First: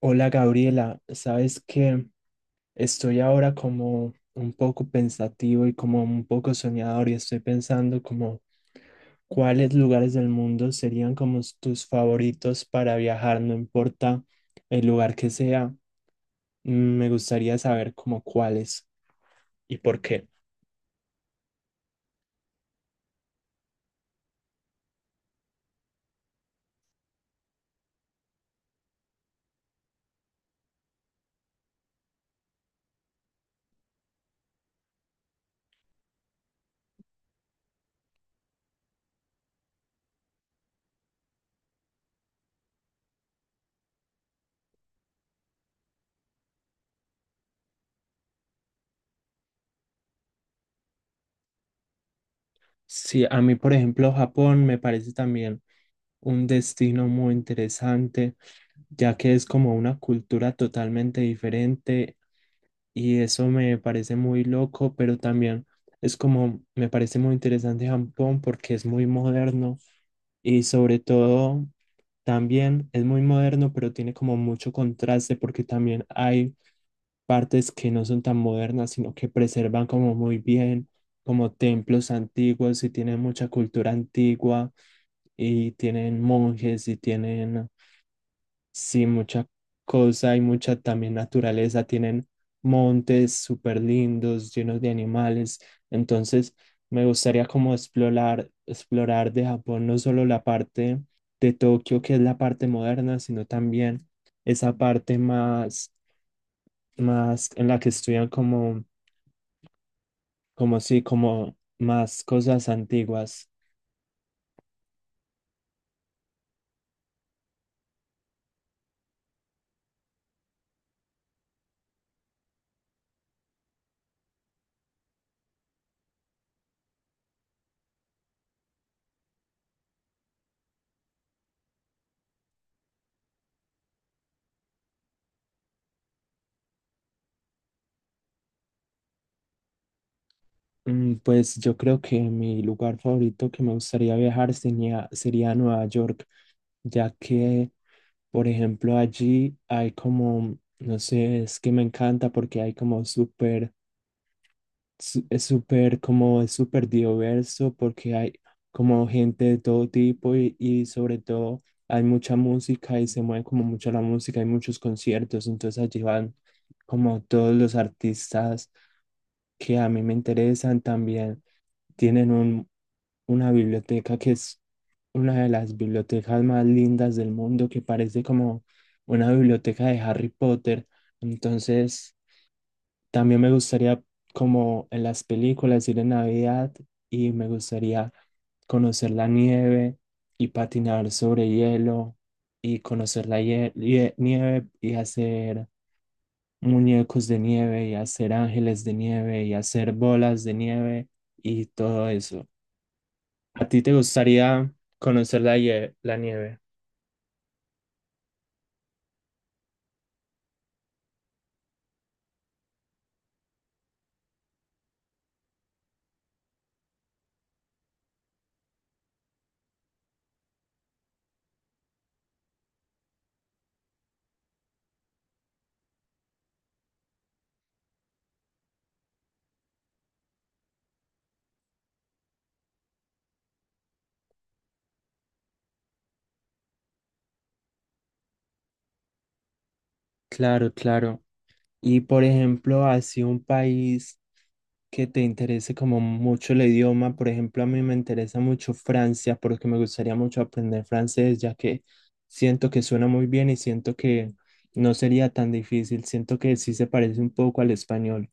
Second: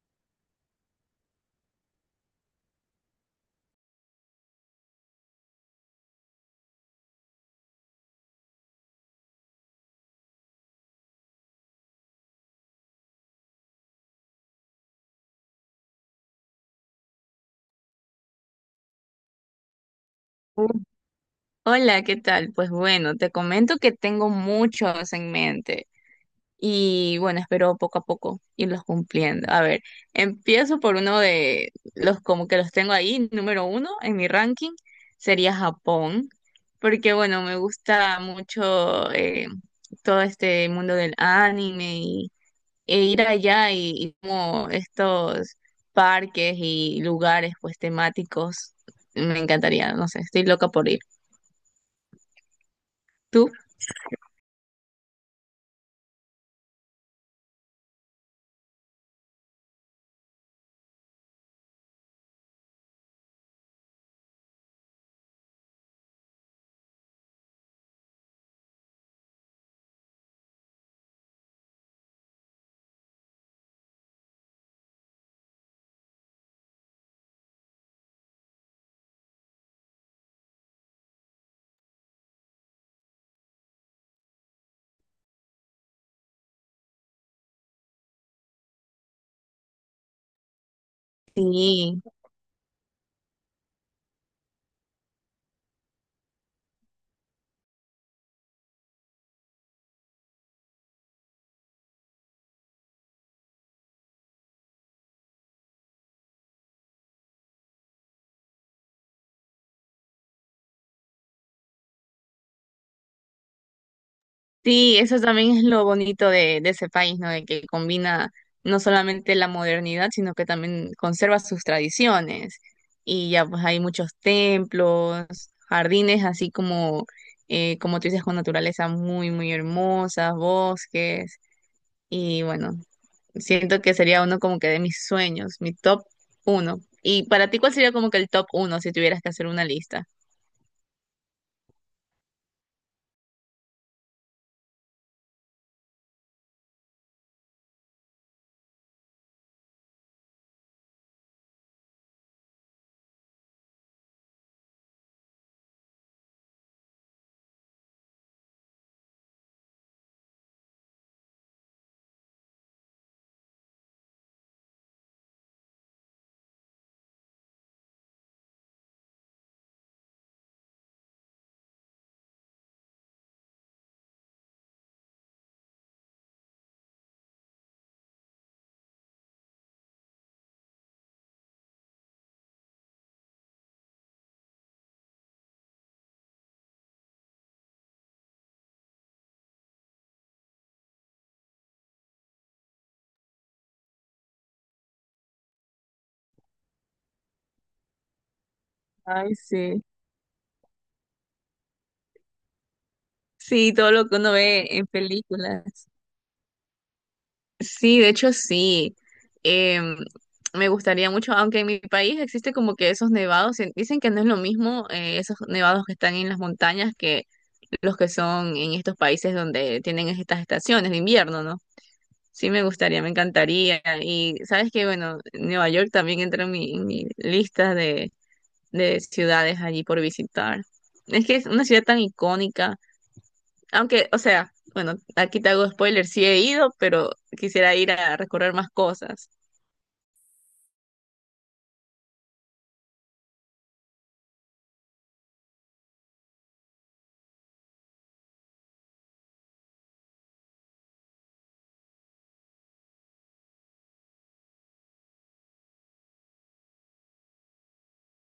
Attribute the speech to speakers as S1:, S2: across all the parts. S1: Hola Gabriela, sabes que estoy ahora como un poco pensativo y como un poco soñador y estoy pensando como cuáles lugares del mundo serían como tus favoritos para viajar, no importa el lugar que sea, mm, me gustaría saber como cuáles y por qué.
S2: Uh, Hola, ¿qué tal? Pues bueno, te comento que tengo muchos en mente y bueno, espero poco a poco irlos cumpliendo. A ver, empiezo por uno de los como que los tengo ahí, número uno en mi ranking sería Japón, porque bueno, me gusta mucho todo este mundo del anime y e ir allá y como estos parques y lugares pues temáticos, me encantaría, no sé, estoy loca por ir.
S1: Sí, a
S2: ¿Tú?
S1: mí por ejemplo Japón me parece también un destino muy interesante, ya que es como una cultura totalmente diferente y eso me parece muy loco, pero también es como, me parece muy interesante Japón porque es muy moderno y sobre todo también es muy moderno, pero tiene como mucho contraste porque también hay partes que no son tan modernas, sino que preservan como muy bien, como templos antiguos y tienen mucha cultura antigua y tienen monjes y tienen, sí, mucha cosa y mucha también naturaleza.
S2: Sí,
S1: Tienen montes súper lindos, llenos de animales. Entonces, me gustaría como explorar de Japón no solo la parte de Tokio, que es la parte moderna, sino también esa parte más, más en la que estudian como, como sí, como más cosas antiguas.
S2: sí, eso también es lo bonito de ese país, ¿no? De que combina no solamente la modernidad, sino que también conserva sus tradiciones. Y ya pues hay muchos templos, jardines, así como, como tú dices, con naturaleza muy, muy hermosa, bosques. Y bueno, siento que sería uno como que de mis sueños, mi top uno. Y para ti, ¿cuál sería como que el top uno si tuvieras que hacer una lista?
S1: Pues yo creo que mi lugar favorito que me gustaría viajar sería Nueva York, ya que, por ejemplo, allí hay como, no sé, es que me encanta porque hay como súper, es súper, como es súper diverso porque hay como gente de todo tipo y sobre todo hay mucha música y se mueve como mucho la música, hay muchos conciertos, entonces allí van como todos los artistas que a mí me interesan también, tienen un, una biblioteca que es una de las bibliotecas más lindas del mundo, que parece como una biblioteca de Harry Potter. Entonces, también me gustaría, como en las películas, ir en Navidad y me gustaría conocer la nieve y patinar sobre hielo y conocer la nieve y hacer muñecos de nieve y hacer ángeles de
S2: Ay,
S1: nieve y
S2: sí.
S1: hacer bolas de nieve y todo eso. ¿A
S2: Sí,
S1: ti
S2: todo
S1: te
S2: lo que uno ve
S1: gustaría
S2: en
S1: conocer la,
S2: películas.
S1: la nieve?
S2: Sí, de hecho sí. Em, Me gustaría mucho, aunque en mi país existe como que esos nevados, dicen que no es lo mismo esos nevados que están en las montañas que los que son en estos países donde tienen estas estaciones de invierno, ¿no? Sí, me gustaría, me encantaría. Y sabes que, bueno, Nueva York también entra en mi lista de ciudades allí por visitar. Es que es una ciudad tan icónica aunque, o sea, bueno, aquí te hago spoiler, sí he ido, pero quisiera ir a recorrer más cosas.
S1: Claro, claro. Y por ejemplo, así un país que te interese como mucho el idioma, por ejemplo, a mí me interesa mucho Francia porque me gustaría mucho aprender francés, ya que siento que suena muy bien y siento que no sería tan difícil, siento que sí se parece un poco al español.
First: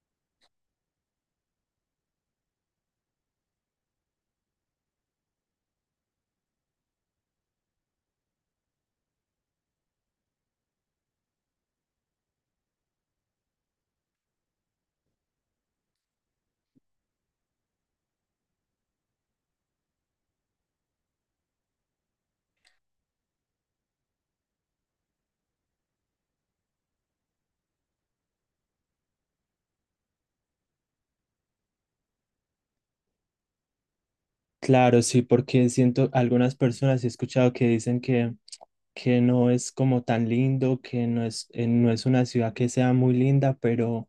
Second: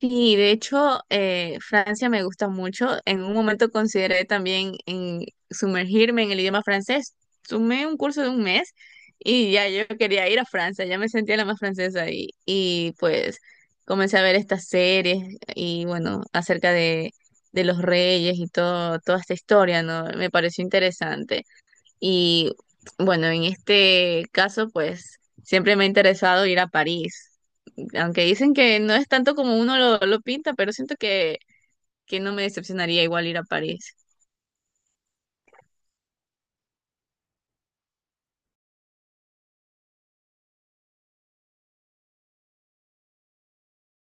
S2: Sí, de hecho, Francia me gusta mucho. En un momento consideré también en sumergirme en el idioma francés. Sumé un curso de un mes y ya yo quería ir a Francia, ya me sentía la más francesa y pues comencé a ver estas series y bueno, acerca de los reyes y todo, toda esta historia, ¿no? Me pareció interesante. Y bueno, en este caso, pues siempre me ha interesado ir a París. Aunque dicen que no es tanto como uno lo pinta, pero siento que no me decepcionaría igual ir a París.
S1: Claro, sí, porque siento algunas personas he escuchado que dicen que no es como tan lindo, que no es, no es una ciudad que sea muy linda, pero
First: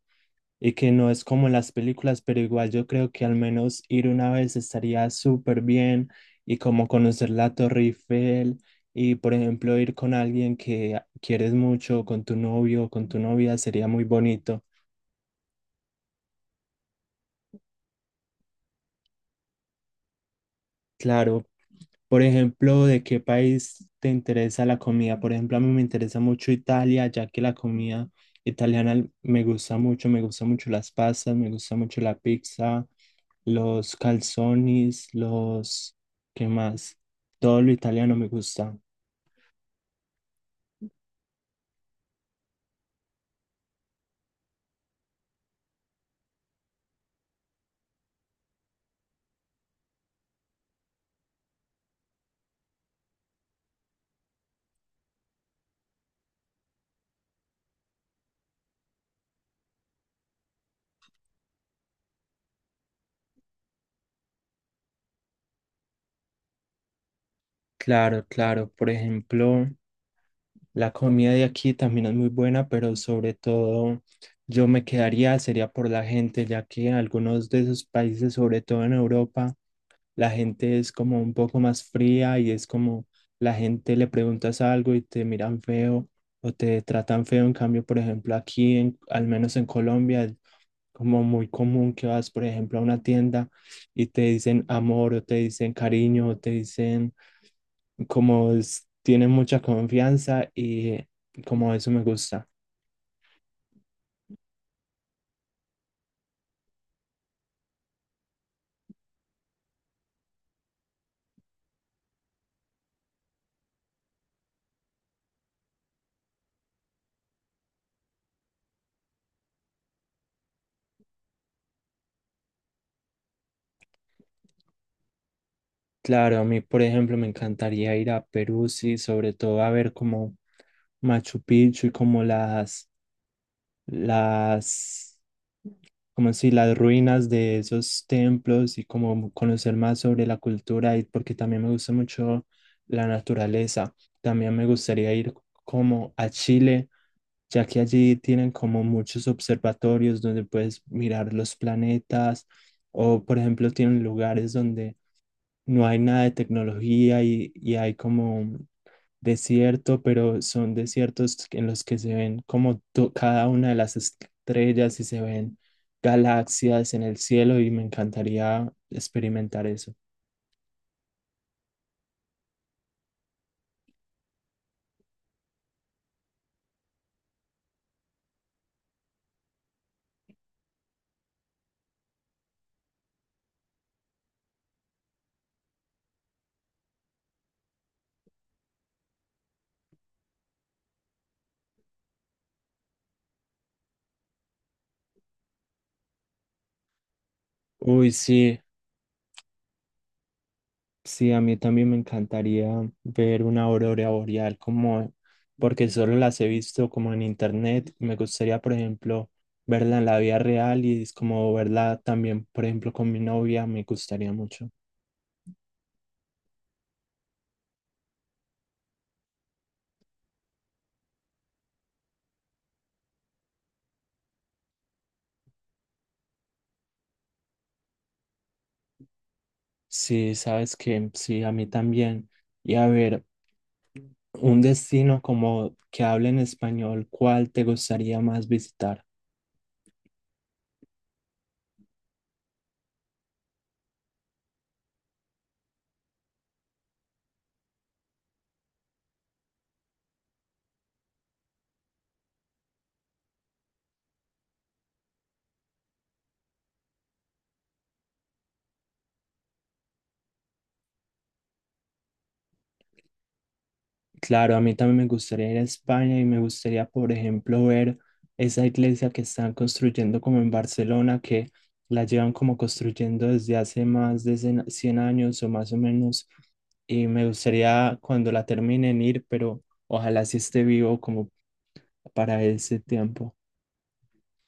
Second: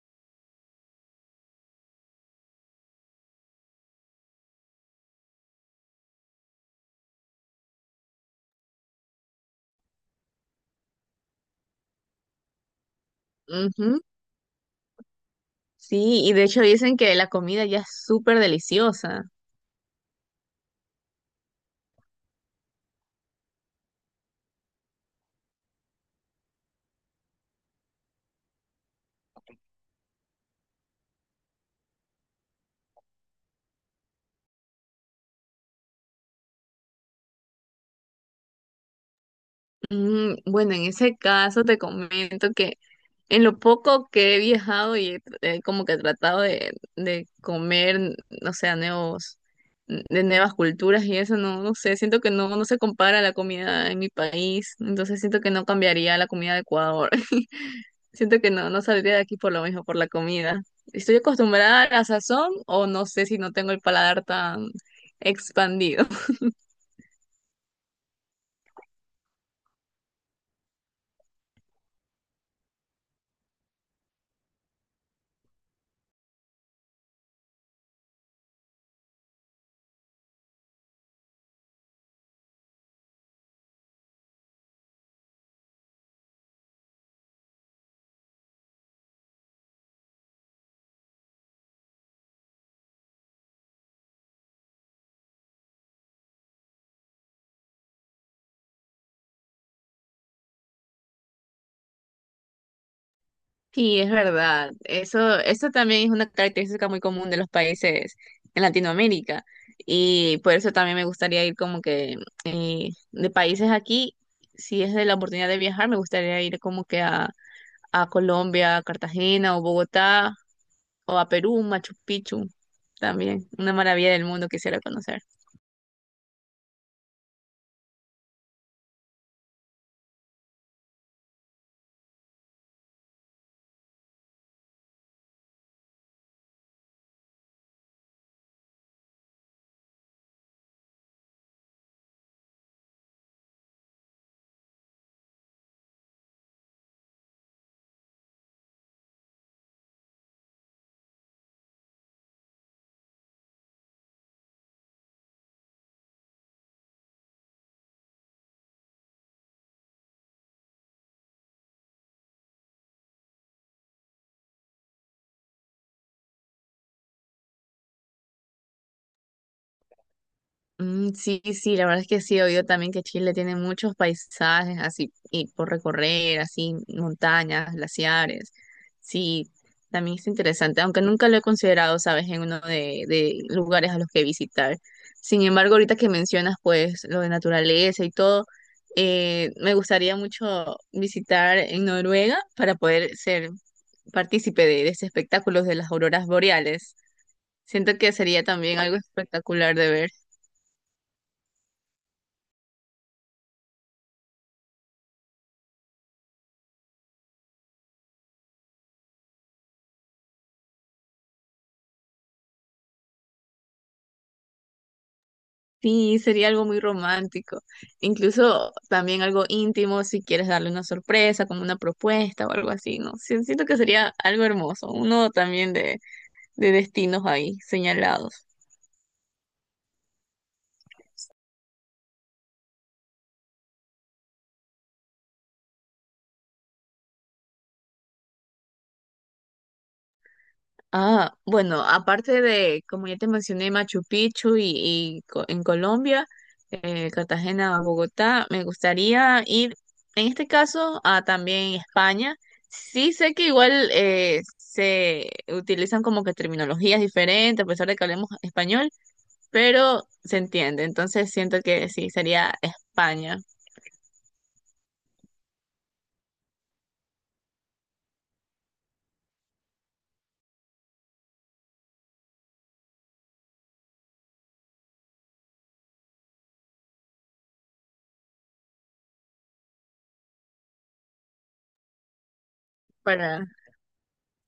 S1: y que no es como en las películas, pero igual yo creo que al menos ir una vez estaría súper bien y como conocer la Torre Eiffel y por ejemplo ir con alguien que quieres mucho, con tu novio o con tu novia, sería
S2: Ujú,
S1: muy bonito.
S2: sí, y de hecho dicen que la comida ya es súper deliciosa.
S1: Claro, por ejemplo, ¿de qué país te interesa la comida? Por ejemplo, a mí me interesa mucho Italia, ya que la comida italiana me gusta mucho las pastas, me gusta mucho la pizza, los calzones, los... ¿Qué más? Todo lo italiano me gusta.
S2: Mm, bueno, en ese caso te comento que en lo poco que he viajado y he como que he tratado de comer, o sea, nuevos, de nuevas culturas y eso, no, no sé, siento que no, no se compara la comida en mi país, entonces siento que no cambiaría la comida de Ecuador. Siento que no, no saldría de aquí por lo mismo, por la comida. Estoy acostumbrada a la sazón o no sé si no tengo el paladar tan expandido.
S1: Claro, claro. Por ejemplo, la comida de aquí también es muy buena, pero sobre todo yo me quedaría, sería por la gente, ya que algunos de esos países, sobre todo en Europa, la gente es como un poco más fría y es como la gente le preguntas algo y te miran feo o te tratan feo. En cambio, por ejemplo, aquí, al menos en Colombia, es como muy común que vas, por ejemplo, a una tienda y te dicen amor o te dicen cariño o te dicen como tiene mucha confianza y como eso me gusta.
S2: Sí, es verdad. Eso también es una característica muy común de los países en Latinoamérica. Y por eso también me gustaría ir como que de países aquí, si es de la oportunidad de viajar, me gustaría ir como que a Colombia, a Cartagena o Bogotá o a Perú, Machu Picchu también. Una maravilla del mundo quisiera conocer.
S1: Claro, a mí, por ejemplo, me encantaría ir a Perú, sí, sobre todo a ver como Machu Picchu y como las, como si las ruinas de esos templos y como conocer más sobre la cultura y porque también me gusta mucho la naturaleza. También me gustaría ir como a Chile, ya que allí tienen como muchos observatorios donde puedes mirar los planetas o por ejemplo tienen lugares donde no hay nada de tecnología y hay como desierto, pero son desiertos en los que se ven como cada una de las estrellas y se ven galaxias en el cielo y me encantaría experimentar eso.
S2: Mm, sí, sí, la verdad es que sí, he oído también que Chile tiene muchos paisajes así y por recorrer, así montañas, glaciares. Sí, también es interesante, aunque nunca lo he considerado, sabes, en uno de lugares a los que visitar. Sin embargo, ahorita que mencionas pues lo de naturaleza y todo, me gustaría mucho visitar en Noruega para poder ser partícipe de ese espectáculo de las auroras boreales. Siento
S1: Uy,
S2: que sería
S1: sí.
S2: también algo espectacular de ver.
S1: Sí, a mí también me encantaría ver una aurora boreal como, porque solo las he visto como en internet. Me gustaría, por ejemplo, verla en la vida real y es como verla también, por ejemplo, con mi novia, me gustaría mucho.
S2: Sí, sería algo muy romántico, incluso también algo íntimo si quieres darle una sorpresa, como una propuesta o algo así, ¿no? Sí, siento que sería algo hermoso, uno también de destinos ahí señalados.
S1: Sí, sabes que sí, a mí también. Y a ver, un destino como que hable en español, ¿cuál te gustaría más visitar?
S2: Ah, bueno, aparte de, como ya te mencioné, Machu Picchu y, en Colombia, Cartagena, Bogotá, me gustaría ir, en este caso, a también España. Sí sé que igual se utilizan como que terminologías diferentes, a pesar de que hablemos español, pero se entiende. Entonces siento que sí, sería España
S1: Claro, a mí también me gustaría ir a España y me gustaría, por ejemplo, ver esa iglesia que están construyendo como en Barcelona, que la llevan como construyendo desde hace más de 100 años o más o menos. Y me gustaría cuando la terminen ir, pero ojalá sí esté vivo como para ese tiempo.
S2: para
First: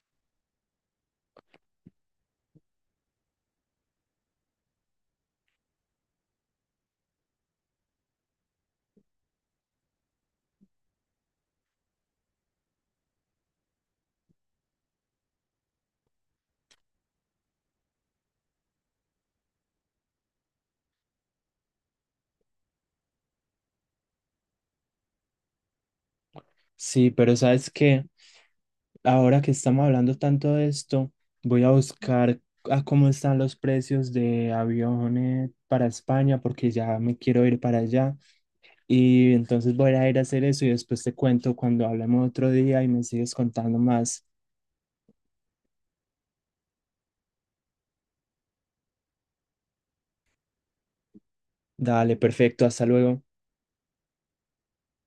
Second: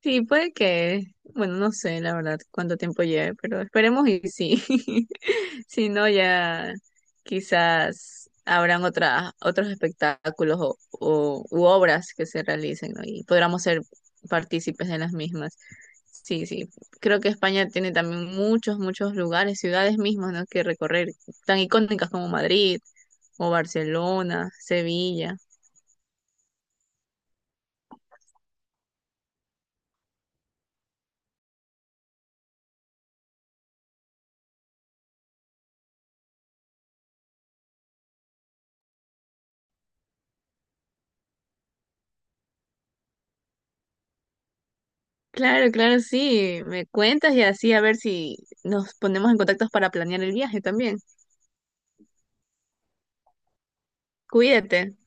S2: sí, puede que, bueno, no sé la verdad cuánto tiempo lleve, pero esperemos y sí. Si no, ya quizás habrán otras, otros espectáculos o, u obras que se realicen, ¿no? Y podremos ser partícipes de las mismas. Sí, sí. Creo que España tiene también muchos, muchos lugares, ciudades mismas, ¿no? que recorrer, tan icónicas como Madrid o Barcelona, Sevilla.
S1: Sí, pero sabes que ahora que estamos hablando tanto de esto, voy a buscar a cómo están los precios de aviones para España porque ya me quiero ir para allá. Y entonces voy a ir a hacer eso y después te cuento cuando hablemos otro día y me sigues contando más.
S2: Claro, claro, sí. Me cuentas y así a ver si nos ponemos en contacto para planear el viaje también.
S1: Dale, perfecto, hasta luego.
S2: Cuídate.